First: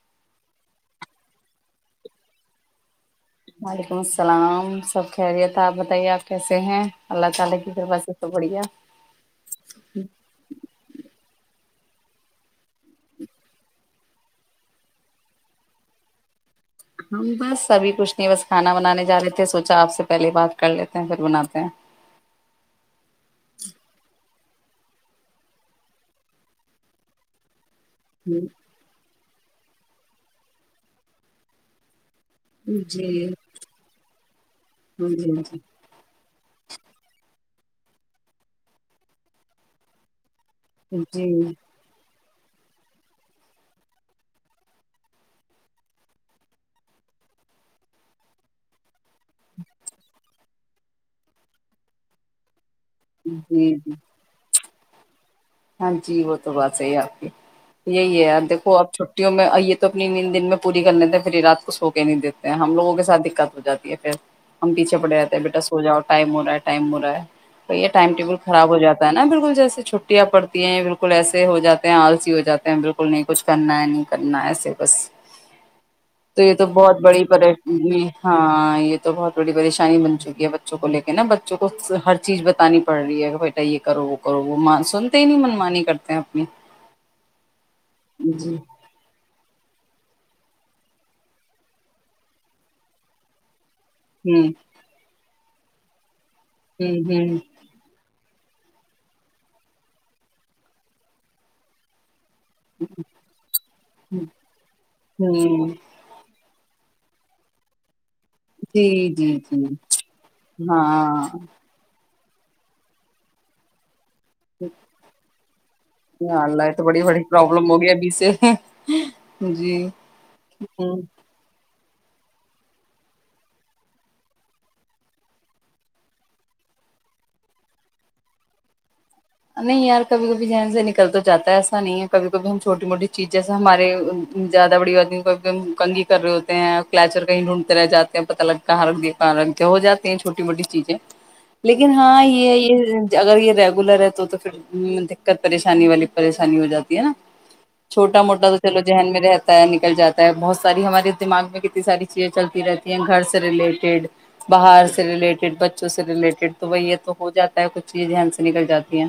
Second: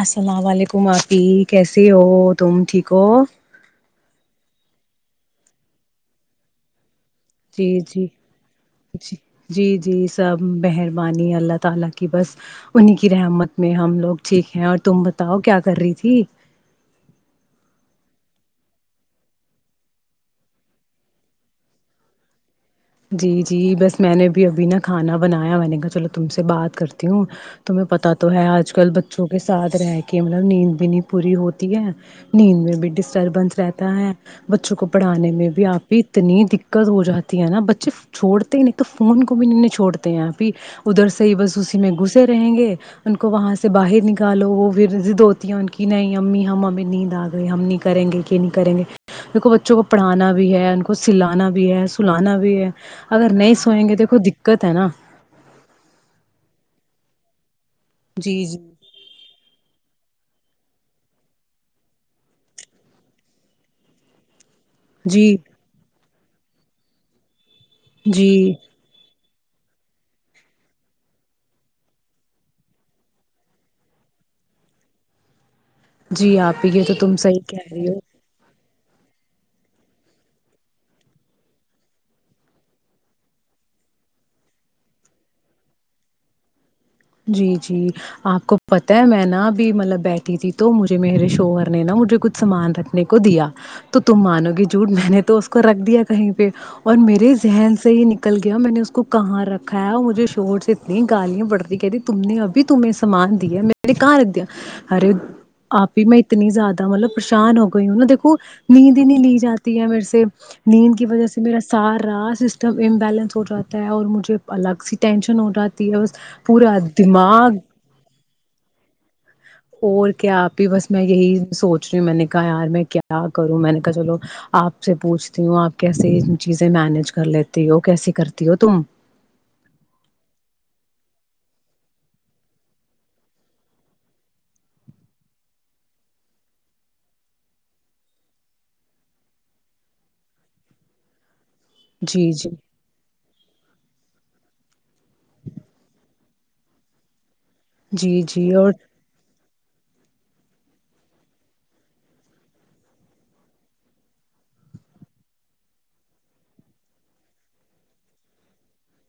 السلام وعلیکم آپی کیسے ہو تم ٹھیک ہو وعلیکم السلام سب خیریت آپ بتائیے آپ کیسے ہیں اللہ تعالی جی کی کرپا جی سے سب بڑھیا جی جی جی سب مہربانی اللہ تالا کی بس انہیں کی رحمت میں ہم لوگ ٹھیک ہے اور تم بتاؤ کیا کر رہی تھی ہم بس سبھی کچھ نہیں بس کھانا بنانے جا رہے تھے سوچا آپ سے پہلے بات کر لیتے ہیں پھر بناتے ہیں جی جی بس میں نے بھی ابھی نا کھانا بنایا میں نے کہا چلو تم سے بات کرتی ہوں تمہیں پتاہ تو جی ہے آج کل با چو کے ساتھ رہ کے مطلب نیند بھی نہیں پوری ہوتی ہے نیند میں بھی جی ڈسٹربنس رہتا ہے بچوں کو پڑھانے میں جی بھی آپی اتنی دقت ہو جاتی ہے نا جب چھوڑتے ہی نہیں تو فون کو بھی نہیں نہیں چھوڑتے یار ادھر سے جی ہی بس اسی میں گھس رہیں گے ان کو وہاں سے باہر نکالو وہ بھی ضد ہوتی ہیں ان کی نہیں امی ہم ایں نیند آ گئی ہم نہیں کریں گے کہ نہیں کریں گے دو بچوں کو پڑھانا بھی بھی ہے ان کو سلانا بھی ہے سلانا بھی ہے اگر نہیں جی سوئیں جی گے دیکھو دقت تینا ہاں جی وہ تو بات سہی ہے آپ کی یہی ہے جی آپ جی دیکھو اب چھٹیوں میں یہ تو اپنی ن دن میں پوری کر لیتے ہیں پھر یہ رات کو سو کے نہیں دیتے ہیں ہم لوگوں کے ساتھ دقت ہو جاتی ہے پھر ہم پیچےڑ جی رہتے ہیں بیٹا سوجا ٹائم ہورہا ہے ٹائم ہورہا ہے تو یہ ٹائم ٹیبل جی خراب ہو جاتا ہے نا بالکل جیسے چھ چھٹیاں پڑتی ہیں بالکل ایسے ہو جاتے ہیں آلسی ہو جاتے ہیں بالکل نہیں کچھ کرنا ہے نہیں کرنا ایسے بس جی تو یہ آپ تو بہت تم بڑی صحیح پرے کہہ رہی ہو ہاں یہ تو بہت بڑی پریشانی بن چکی ہے بچوں کو لے کے نا بچوں کو ہر چیز بتانی پڑ رہی ہے کہ بیٹا یہ کرو وہ کرو وہ سنتے ہی نہیں منمانی کرتے ہیں اپنی جی جی آپ جی کو پت ہے میں نا اب بھی مطلب بیٹھی تھی تو مجھے میرے شوہر نے نا مجھے کچھ سامان رکھنے کو دیا تو تم ہوں مانو گی جھٹ میں نے تو اس کو رکھ دیا کہیں پہ اور ہوں ہوں میرے ذہن سے ہی نک نکل گیا میں نے اس کو کہاں رکھا ہے اور مجھے شوہر سے اتنی گالیاں بڑ ج [unintelligible] تم نے ابھی تمہیں سامان د ہے م نے کہاں رکھ دیا ارے ہوں آپ ہی میں اتنی زیادہ مطلب پریشان ہو گئی ان د جی نیند ہی نہیں لی جی جی جاتی ہے میرے سے نیند کی وجہ ہاں سے میرا سار رات سسٹم امبیلنس ہو جاتا ہے اور مجھے الگ سی ٹینشن ہو جاتی ہے بس یا اللہ پورا تو بڑی بڑی دماغ پروابلم ہو گیا ابھی سے اور کیا آپ بھی بس ہوں میں یہی سوچ پوچھ رہی ہ میں نے کہا یار میں کیا کروں میں نے کہا چلو آپ سے پوچھتی ہوں آپ کیسی چیزیں مینج کر لیتی ہو کیسی کرتی ہو تم نہیں یار کبھی کبھی ذن سے نکل تو جاتا ہے ایسا نہیں ہے کبھی کبھی ہم چھوٹی موٹی چیز جیسے ہمارے زیادہ بڑی آدمی کبھی کب ہم کنگھی کر رہے ہوتے ہیں کچر کہیں ڈھونڈتے رہ جاتے ہیں پتا لگ کہاں رکھ دیا کہاں رکھ د ہو جاتے ہیں چھوٹی موٹی چیزیں لیکن ہاں جی یہ جی ہے یہ اگر یہ ریگولر ہے تو پھر دقت پریشانی والی پریشانی ہو جاتی ہے نا جی چھوٹا جی موٹا تو اور چلو ذہن میں رہتا ہے نکل جاتا ہے بہت ساری ہمارے دماغ میں کتنی ساری چیزیں چلتی رہتی ہیں گھر سے ریلیٹیڈ باہر سے ریلیٹیڈ بچوں سے ریلیٹیڈ تو وہ یہ تو ہو جاتا ہے کچھ چیزان سے نکل جاتا شکریہ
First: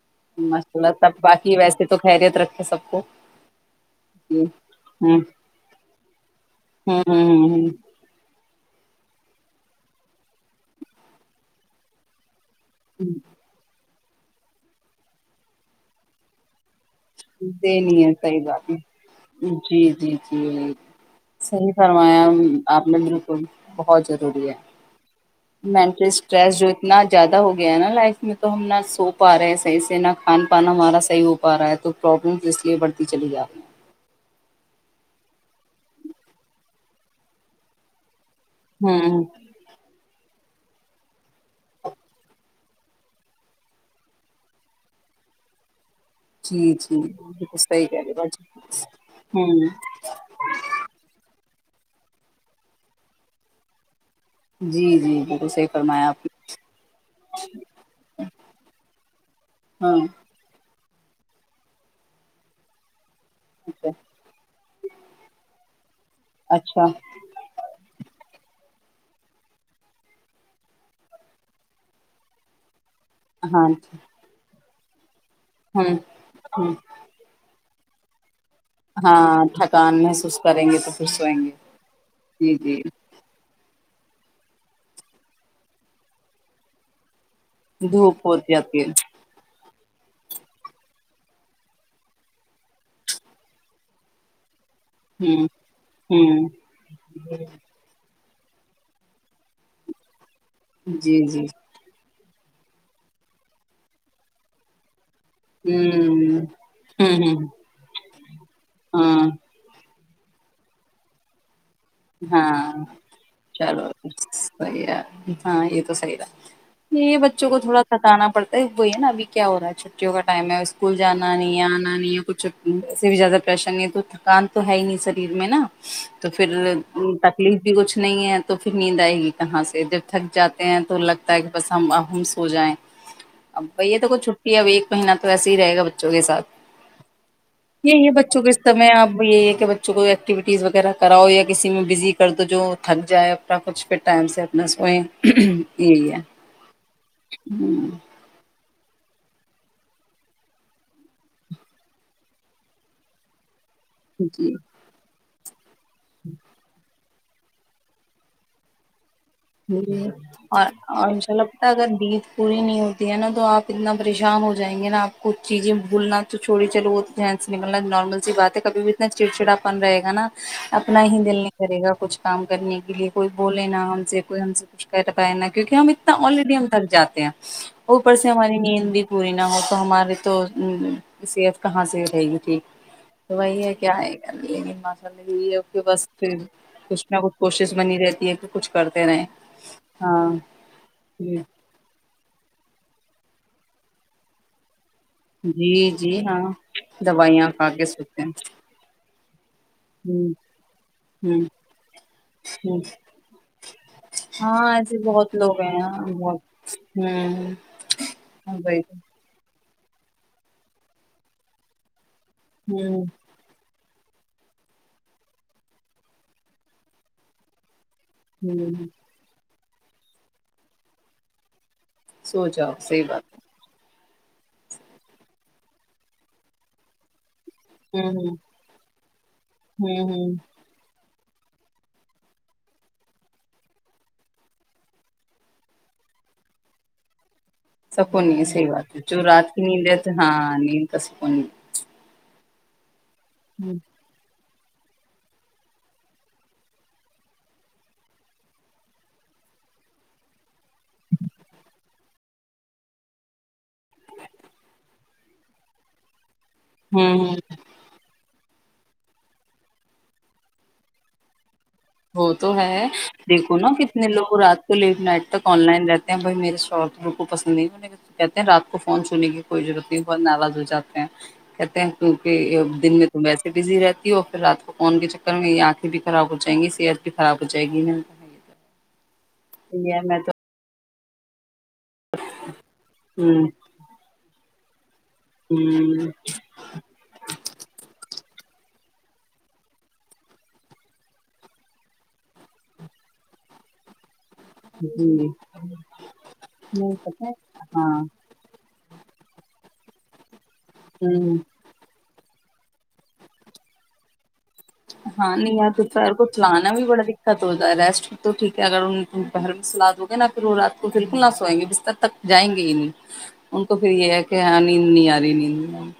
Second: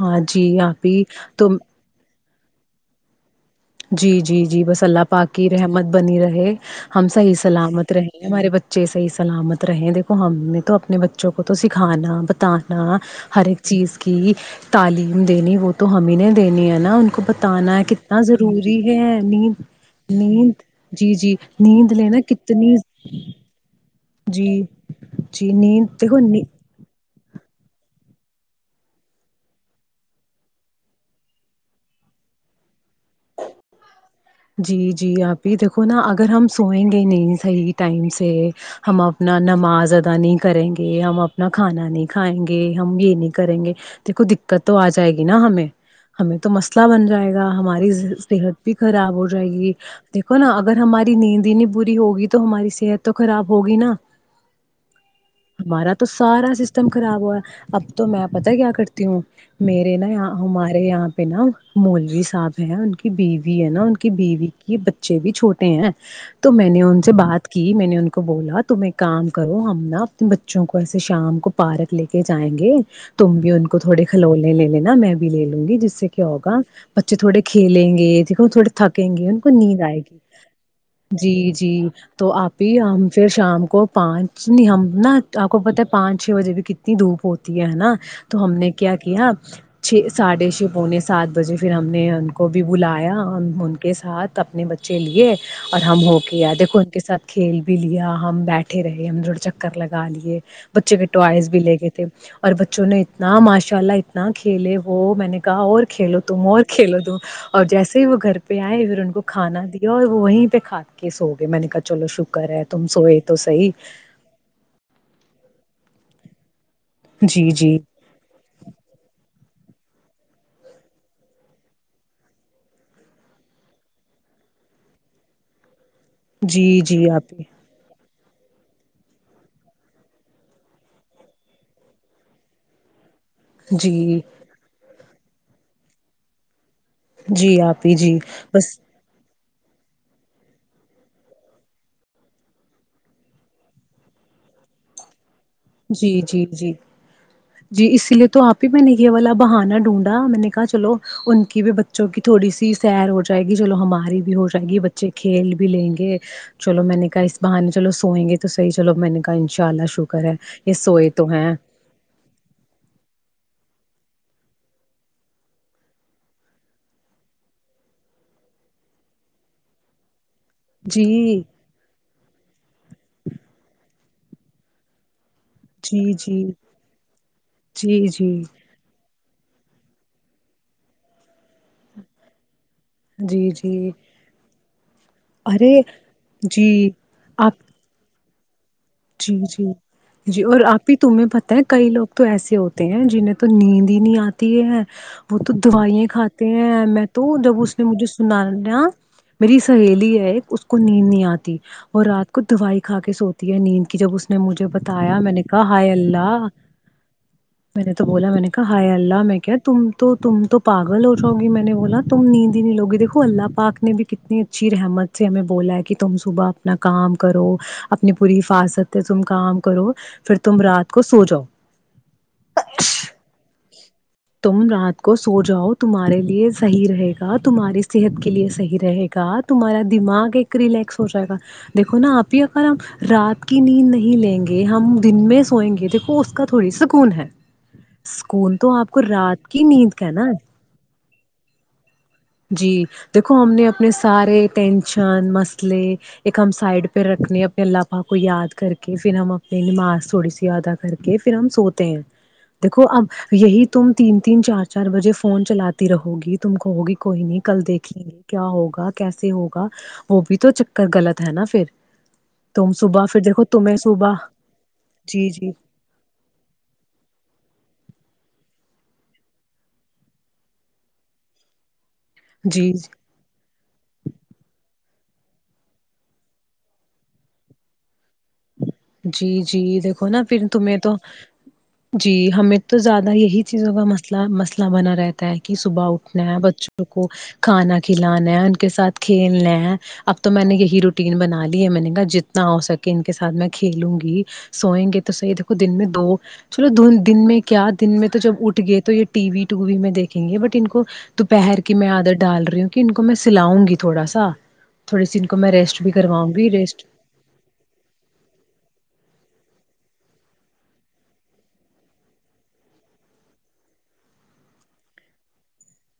ہاں جی [unintelligible] ماشاء آپ اللہ ہی تب تو باقی ویسے تو خیریت رکھ ہے سب کو جی جی جی بس اللہ ہوں پاکی رحمت بنی رہے ہوں ہم صحیح ہ سلامت رہے ہمارے بچے صحیح سلامت رہے دیکھو ہم نے تو اپنے بچوں کو تو سکھانا بتا ہ ہر ایک چیز کی تعلیم دینی وہ تو ہمیں نہیں دینی ہے نا کو ہ بتانا دے ہے نہیں کتنا صحیح ر بات ہے نیند جی جی نیند جی جی جی صحیح نیند لینا فرمایا کتنی آپ نے بالکل بہت ضروری جی ہے جی نیند مینٹل دیکھو نی اسٹریس جو اتنا زیادہ ہو گیا ہے نا لائف میں تو ہم نہ سو پا رہے ہیں صحیح سے نہ کھان پان ہمارا صحیح ہو پا رہا ہے تو پرابلمز اس لیے بڑھتی چلی جا رہی ہیں جی جی آپھی دیکھو نا اگر ہم سوئیں گے نہیں صحیح ٹائم سے پ ہم ہوں اپنا نماز ا نہیں کریں گے ہم اپنا کھانا نہیں کھائیں گے ہم یہ نہیں کریں گے دیک کو دقت تو آ جائے گی نا ہمیں ہمیں تو جی مسئلہ جی بن جائے گا بالکل صحیح ہماری کہہ رہے ہو صحت بھی خراب آپ۔ جائے ہوں گی دیکھو نا اگر ہماری نیند دین بری ہوگی تو ہماری صحت تو خراب ہوگی نا جی جی بالکل صحیح ہمارا تو فرمایا آپ نے سارا سسٹم خراب ہوا اب تو میں پتا کیا کرتی ہوں ہاں میرے نا یہاں ہمارے یہاں پہ نا مولوی صاحب ہیں ان کے بیوی ہے نا ان بیوی کی بچے بھی چھوٹے ہیں تو میں نے اچھا ان سے بات کی میں نے ان کو بولا تم ایک کام کرو ہم نا اپنے بچوں کو ایسے شام کو پارک لے کے جائیں گے تم بھی ان ہاں کو تھوڑے کھلونے لینے نہ میں بھی لے لوں گی جس ہوں سے کیا ہوگا ہوں بچے تھوڑے کھیلیں گے دیکھو تھوڑا تھکیں گے ان ہاں کو نیند آئے تھکان گی محسوس کریں گے تو پھر سوئیں گے جی جی تو جی آپ جی ہی ہم پھر شام کو پانچ نہیں ہم نا آپ کو پتا ہے پانچ چھ بجے بھی کتنی دھوپ ہوتی ہے نا دھوپ تو ہوتی ہم نے جاتی ہے کیا کیا چھ ساڑھے چھ پونے سات بجے پھر ہم نے ان کو بھی بلایا ان کے ساتھ اپنے بچے چلیے ہوں اور ہم ہو ہوں کیا دیکھو ان کے ساتھ کھیل بھی لیا ہم بیٹھے رہے ہم جڑ چکر لگا دیے بچے کے جی جی ٹوائز بھی لے گئے تھے اور بچوں نے اتنا ماشاء اللہ اتنا کھیلے وہ میں نے کہا اور کھیلو ہوں تم اور کھیلو د ہوں ہوں اور جیسے ہی وہ گھر پہ پہ آئے پھر ان کو ہاں کھانا د اور وہیں پہ کھ کے سو گئے میں نے کہ ہاں چلو سحی ہے ہاں یہ تو صحی ہےا یہ بچوں جی کو جی تھوڑا ستانا پڑتا ہے وہی ہے نا ابھی کیا ہو رہا ہے چھٹیوں کا ٹائم ہے اسکول جانا نہیں آنا نہیں یا کچھ سے بھی زیادہ پریشن نہیں ہے تو تھکان تو ہے ہی نہیں شریر میں نا تو پھر جی جی آپ ہی تکلیف بھی کچھ نہیں ہے تو پھر نیند آئے گی کہاں سے جب تھک جاتے ہیں تو لگتا ہے کہ بس ہم سو جائ اب بھ یہ تو جی کچ چھٹی ہے اب ایک مہینہ تو ایسے ہی رہے گا بچوں کے سھ جی آپ ہی یہی ہے جی بچوں کے بس استمے اب یہ بچوں کوئی ایکٹیوٹیز وغیرہ کراؤ یا کسی میں بزی کر دو جو تھک جائے اپنا کچھ پھر ٹائم سے اپنا سوئیں یہی جی ہے جی جی جی اسی لیے تو آپ میں نے کیا بلا بہانا ڈھونڈا میں نے کہا چلو ان کی بھی بچوں کی تھوڑی سی سیر ہو جائے گی ی چلو ہماری بھی ہو جی جائے گی بچے کھیل لیں گے چلو میں نے کا اس بہانے چلو سوئ گے تو صحی چلو میں نے کا ان شاء اللہ جی شکر ہے اور یہ سوئے ان تو شاء اللہ ہیں پت اگر جید پوری نہیں ہوتی ہے نا تو آپ اتنا پریشان ہو جائیں گے نا آپ کو چیزیں بھولنا تو چھوڑی چلو وہ ن سے نکلنا نارمل سی بات ہے کبھی بھی اتنا چڑچڑاپن رہے گا نا اپنا جی ہی دل نہیں کرے گا کچھ کام کرنے کے لیے کوئی بولے نا ہم سے کوئی ہم سے کچھ نا کیونکہ ہم جی اتنا جی آلریڈی ہم تک جاتے ہیں جی اوپر سے جی ہماری نیندی پوری نہ ہو تو ہماری تویف کہاں سے رہے گی ٹھیک تو جی وہی ہے جی کیا آئے گا لناشا میں یہی ارے کہ بس پھر جی کچھ نہ کچھ آپ کوشش بنی رہتی ہے کہ کچھ کر جی جی جی اور آپ بھی تمہیں جی پت ہے کئی لوگ تو ایسے ہوتے ہیں جنہیں تو نیند ہی نہیں آتی ہے وہ تو جی دوائیا جی ہاں کھاتے ہیں میں تو دوائیاں جب کھا اس نے کے مجھے سوتے ہیں سنایا میری سہیلی ہوں ہے اس کو نیند نہیں ہوں آتی اور رات کو ہوں دوائی کھا کے سوتی ہے نیند اس نے مجھے ہاں ایسے بتایا میں بہت نے لوگ کہا ہیں ہائے یہاں بہت اللہ ہوں میں نے تو بولا میں نے کہا وہی ہائے اللہ میں کیا تم تو تم تو پاگل ہو جاؤ گی میں نے بولا تو نیند ہی نہیں لگ ہوں دیکو اللہ پاک نے بھی کتنی اچھی رحمت سے ہمیں بولا ہے کہ تم صبح اپنا کام کرو اپنی پوری ہوں حفاظت کام کرو پھر تم رات کو سو جاؤ سو جاؤ صحیح بات تم رات کو سو جاؤ تمہارے لیے صحیح رہے تمہاری ہے ہوں صحت کے ہوں لیے صحیح رہے گا تمہارا ہوں ہوں دماغ ایک ریلیکس ہو جائے گا دیکو نا آپ ہی اگر ہم رات کو کہ نیند نہیں لیں گے ہم دن میں سوئیں گے دیکھو اس کا تھوڑی سکون ہے سک نہیں ہے سکون سی تو بات آپ ہے کو جو رات کی نیند ہے کا تو نا ہاں ند کسپنی جی دیکھو ہمنے اپنے سارے ٹینشن مسئلے ایک ہم سائڈ پہ رکھنے اپنے اللہ پاک کو یاد کر کے پھر ہم اپنی نماز تھوڑی سی ایادا کر کے پھر ہم سوتے ہیں دیکھو اب یہی تم تین تین چار چار بجے فون چلاتی رہو گی تم کو ہوں کوئی ہوں نہیں کل دیکھ لیں گے کیا ہوگیا ہوگا کیسے ہوگا وہ بھی تو چکر غلط ہے نا پھر وہ تو تم ہے صبح پھر دیکھو نا تمہیں کتنے صبح لوگ رات کو لیٹ نائٹ جی تک جی آن لائن رہتے ہیں بھائی میرے شوھر بلکل پسند نہیں کہتے ہیں رات کو فون چونے کی کوئی ضرورت نہیں بھت ناراض ہو جاتے ہیں کہتے ہیں کیونکہ جی دن میں تم ویسے بزی رہتی ہو پھر رات کو فون کے چکر میں یہ آنکھیں بھی خراب ہو جائیں گی صحت بھی خراب ہو جائے گی جی جی کہا، یہ دیکھو میں نا تو پھر تمھیں تو جی ہمیں تو زیادہ یہی ہ چیزوں کا مسلہ مسلہ بنا رہ تا کہ صبح ہ اٹھنا ہے بچوں کو کھانا کھلانا ان کے ساتھ کھیلنا ہیں اب تو میں نے یہی روٹین بنا لی ہے میں نے کہا جتنا ہو سکے ان کے ساتھ میں کھیلوں گی سوئیں گے تو جی صحیح دیکھو دن میں دو چلو نہیں دن پتا میں کیا دن ہاں میں تو جب اٹھ گئے تو یہ ٹی وی ٹووی میں دیکھ کھینگے بٹ ان کو ہ دوپہر کی میں عادت ڈال رہی ہوں ان کو میں سلاؤں گی تھوڑا سا تھوڑی سی ان ہاں کو میں نہیں یار ریسٹ تو بھی سیر کو کرواؤں گی چلانا بھی ریسٹ بڑا دقت ہوجاتا ہے ریسٹ تو ٹھیک کہ اگر ان ت پہر میں سلاد گے نا پھر وہ رات کو بالکل نہ سوئیں گے بستر تک جائیں گے ہی نیند ان کو پھر یہ ہے کہ ہاں نیند نہیں آ رہی نیند نہیں آرہی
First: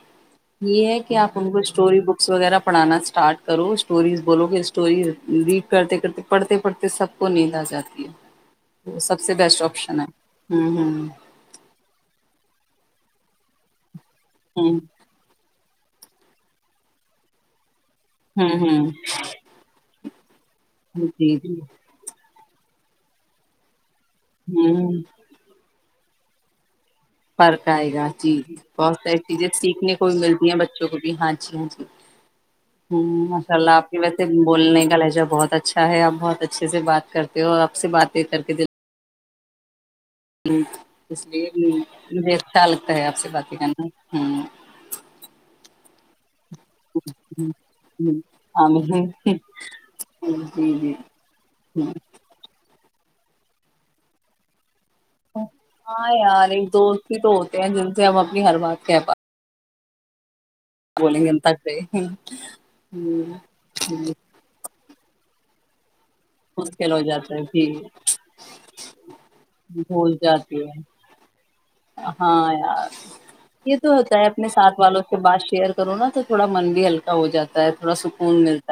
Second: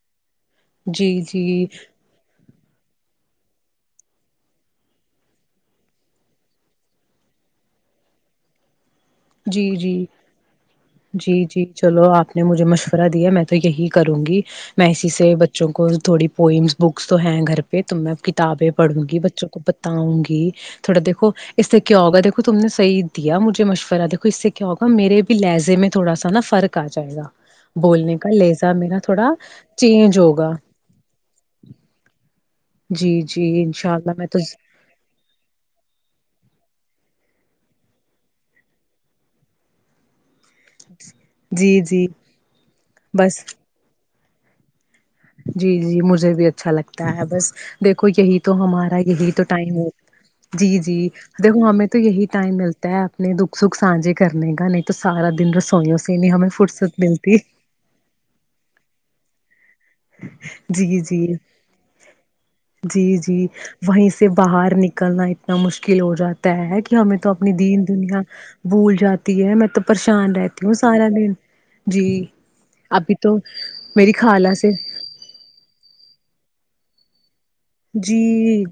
یہ ہے جی کہ آپ ان کو جی اسٹوری بکس وغیرہ پڑھانا اسٹارٹ کرو اسٹوریز بولو کہ اسٹوریز ریڈ کرتے کرتے پڑھتے پڑھتے سب کو نیند آ جاتی ہے وہ سب سے بیسٹ جی جی آپشن ہے ہوں جی جی چلو آپ نے مجھے مشور را دیا میں تو یہی کروں گی ہوں میں اسی سے بچ بچوں کو تھوڑی پوئمس بکس تو ہیں گھر تم میں ہوں کتابیں ہوں پڑھوں ہوں گی بچوں کو بتاؤں گی تھوڑا دیکو جی جی اس سے کیا ہوگا دیکھو تم نے صحیح دیا مجھے مشورہ دیکھو اس سے کیا ہوگا ہوں میرے بھی لہزے میں تھوڈا سا نا فرق آ جائے گا فرق آئے گا بولنے کا جی جی لہجہ بہت میرا ساری تھوڑا چیزیں سیکھنے کو چینج بھی ملتی ہوگا ہیں بچوں کو بھی ہاں جی ہاں جی جی ہمم جی ماشا اللہ آپ انشاء کی ویسے میں تو بولنے کا لہجہ بہت اچھا ہے آپ بہت اچھے سے بات بات کرتے ہو اور آپ سے باتیں کر کے دل ہ اس لیے جی جی مجھے اچھا لگتا ہے آپ سے بس باتیں کرنا ہوں جی جی مجھے بھی اچھا اچھا لگتا ہے بس دیکھو یہی تو ہاں ہمارا یہی تو ٹائم ہو جی جی دیکھو ہمیں ہوں۔ تو یہی ٹائم ملتا اپنے دکھ سکھ سانھے کرنے کا تو سارا دن رسوئیوں ہاں سے نہیں ہمیں یار ایک فرصت دوست ہی تو ملتی ہوتے ہیں جن سے ہم اپنی ہر بات کہہ پات اچھا جی جی تک رہے ہوں، جی جی وہیں سے باہر نکل نلنا اتنا مشکل مشکل ہو جاتا ہے مشکل کہ ہو ہمیں تو جاتا ہے اپنی جی دین دنیا بھول جاتی ہے میں تو بھول پریشان جاتی رہتی ہوں ہے سارا دن جی ہاں ابھی تو میری خالہ سے ات والوں سے بات شیئر کروں نا تو تھوڑا من بھی ہلکا ہو جا جی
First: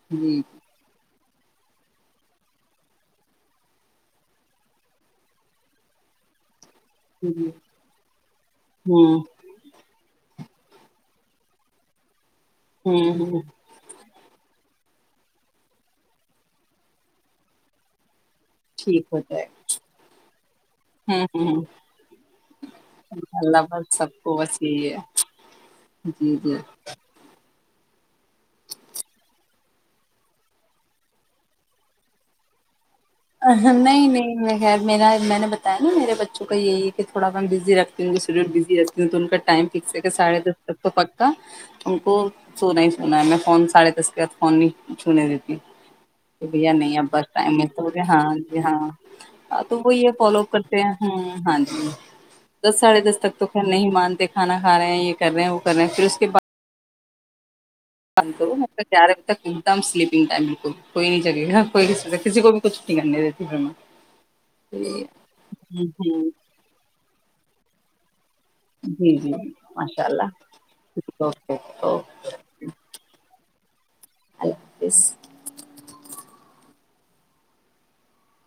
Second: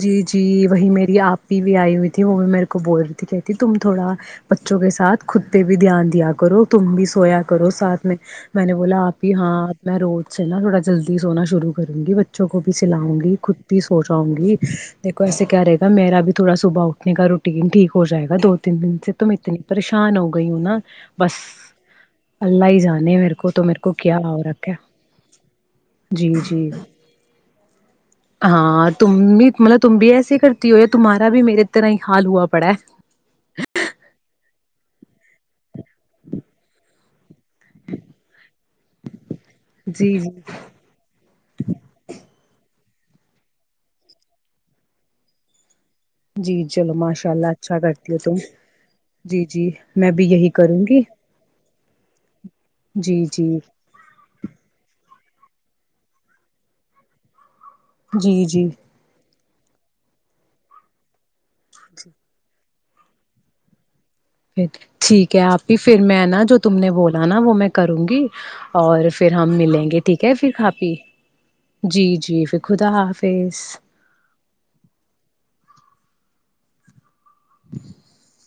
جی جی وہی میری آپ بھی آئی ہوئی تھی وہ بھی میرے کو بول رہی تھی کہتی تم تھوڑا بچوں کے ساتھ خود پہ بھی دھیان دیا کرو تم بھی سویا ہوں کرو ساتھ میں میں نے بولا ہوں آپ ہی ہاں میں رو چا تھوڑا جلدی سو شرو کروں گی بچوں کو ہوں چلاؤں گی ہوں، خود بھی سوچ وں گی دیکو ایسے کیا رہے گا میرا بھی تھوڑا صبح اٹھنے کا روٹین ٹھیک ہو جائے گا دو تین دن ٹھیک سے ہو تم جائے اتنی گا پریشان ہو گئی ہو نا ہوں بس ہوں ہوں اللہ ہی جانے میرے کو تو اللہ مے کو بس کیا سب اور بس رق ہے یہی جی جی ہاں تم بھی مطلب تم بھی ایسے کرتی ہو یا تمہارا بھی میرے ا طرح ہی حال ہوا پڑا ہے نہیں نہیں خیر میرا میں نے بتایا نا میرے بچوں کا یہی ہے کہ تھوڑا بزی رکھتی ہوں شیڈیول بزی رہتی ہیں تو ان کا ٹائم فکس ہے کہ جی جی ساڑے دس تک تو پکا ان کو سونا ہی س میں فون ساڑے دس کے بعد فون نہیں چونے دیتی کہ جی بھیا چلو نہیں اب ماشاء بس اللہ ٹائم ہے اچھا کرتی ہو ہاں تم جی ہاں جی جی تو وہ میں یہ بھی فالو یہی کرتے کروں ہیں گی ہاں ہاں جی دس ساڑھے دس جی تک تو جی پھر نہیں مانتے کھانا کھ رہے ہیں یہ کر رہے ہیں وہ کر رہے ہیں پھر اس کے بعد پند جی م جی گیارہجے تک م سلیپنگ ائم بالکل کوئی نہیں جی ہاں کوئی ک س کسی کوئی کچھٹی کرنی دیتی پھر میں پھر ہوں ٹھیک ہے آپ ہی پھر میں ہوں نا جو تم نے بولا نا وہ میں کروں گی اور جی پھر جی ہم ملیں گے ماشاء ٹھیک ہے پھر کپھی اللہ اوکے اوکے جی اللہ جی پھر خدا حافظ اللہ حافظ [inaudible]